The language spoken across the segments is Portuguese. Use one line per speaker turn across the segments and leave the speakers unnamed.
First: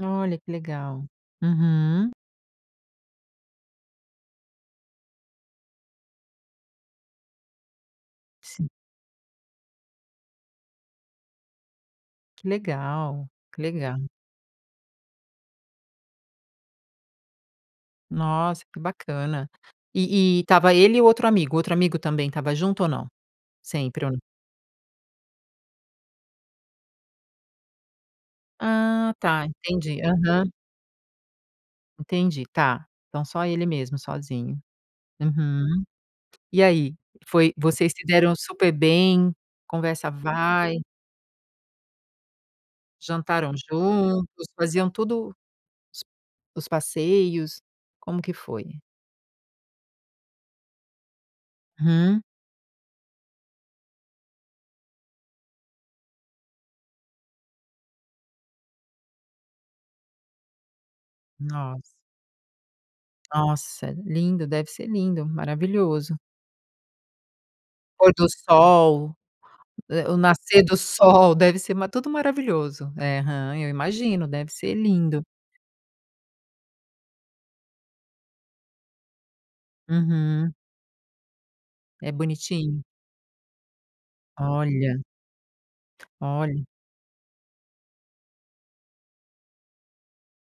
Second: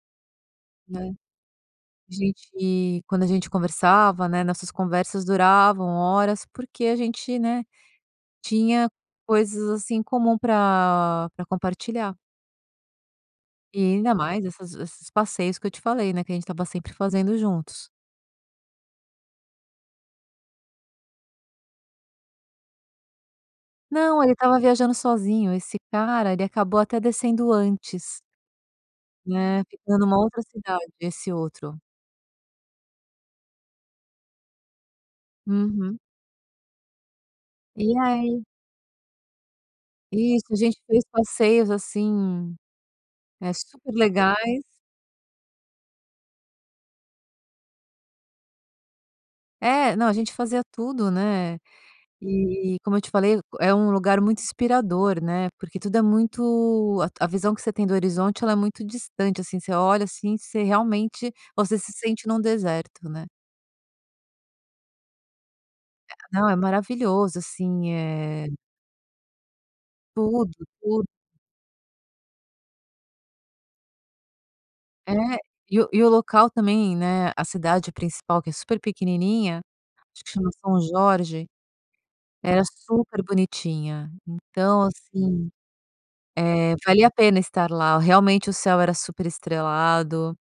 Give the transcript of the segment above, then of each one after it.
Olha, que legal.
Né.
Uhum.
A gente quando a gente conversava, né, nossas conversas duravam horas porque a gente, né,
Sim.
tinha coisas, assim, em comum pra pra compartilhar.
Que legal, que
E
legal.
ainda mais essas esses passeios que eu te falei, né, que a gente estava sempre fazendo juntos.
Nossa, que bacana. E e estava ele e o outro amigo o outro amigo também estava junto ou não? Sempre ou n
Não, ele estava viajando sozinho. Esse cara, ele acabou até descendo antes
Ah, tá,
né,
entendi.
ficando em uma outra
Aham.
cidade, esse outro.
Entendi, tá. Então só ele mesmo, sozinho. Uhum.
Uhum.
E aí? Foi vocês
E
se deram
aí
super bem, conversa
Isso. A
vai
gente fez passeios, assim,
jantaram
eh, super
juntos,
legais
faziam tudo os os passeios, como que foi?
É, não. A gente fazia tudo, né.
Hum.
E, como eu te falei, é um lugar muito inspirador, né, porque tudo é muito a a visão que você tem do horizonte, ela é muito distante, assim, você olha, assim, você realmente você
Nossa.
se sente num deserto né.
Nossa, lindo, deve ser lindo, maravilhoso.
É. Não, é maravilhoso, assim,
Pôr do
eh
sol o eh o
Tudo,
nascer do
tudo.
sol deve ser ma tudo maravilhoso. É, aham, eu imagino, deve ser
É.
lindo.
E o e o local também, né, a cidade principal que é super pequenininha, acho que chama
Uhum.
São Jorge,
É
era
bonitinho?
super bonitinha, então,
Olha.
assim,
Olha.
eh, valia a pena estar lá, realmente o céu era super estrelado,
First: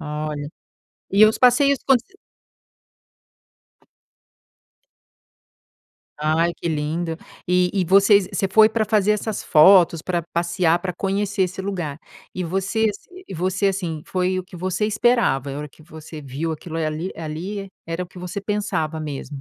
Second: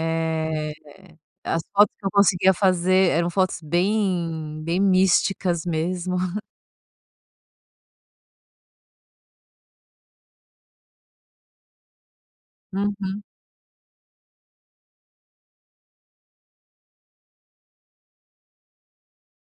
Olha. E os
as
passeios
fotos
cons
que eu conseguia fazer, eram fotos bem bem místicas mesmo.
Ai que lindo. E e vocês você foi pra fazer essas fotos, pra passear, pra conhecer esse lugar. E você ass
Uhum.
e você, assim, foi o que você esperava? A hora que você viu aquilo, eh, ali ali era o que você pensava mesmo?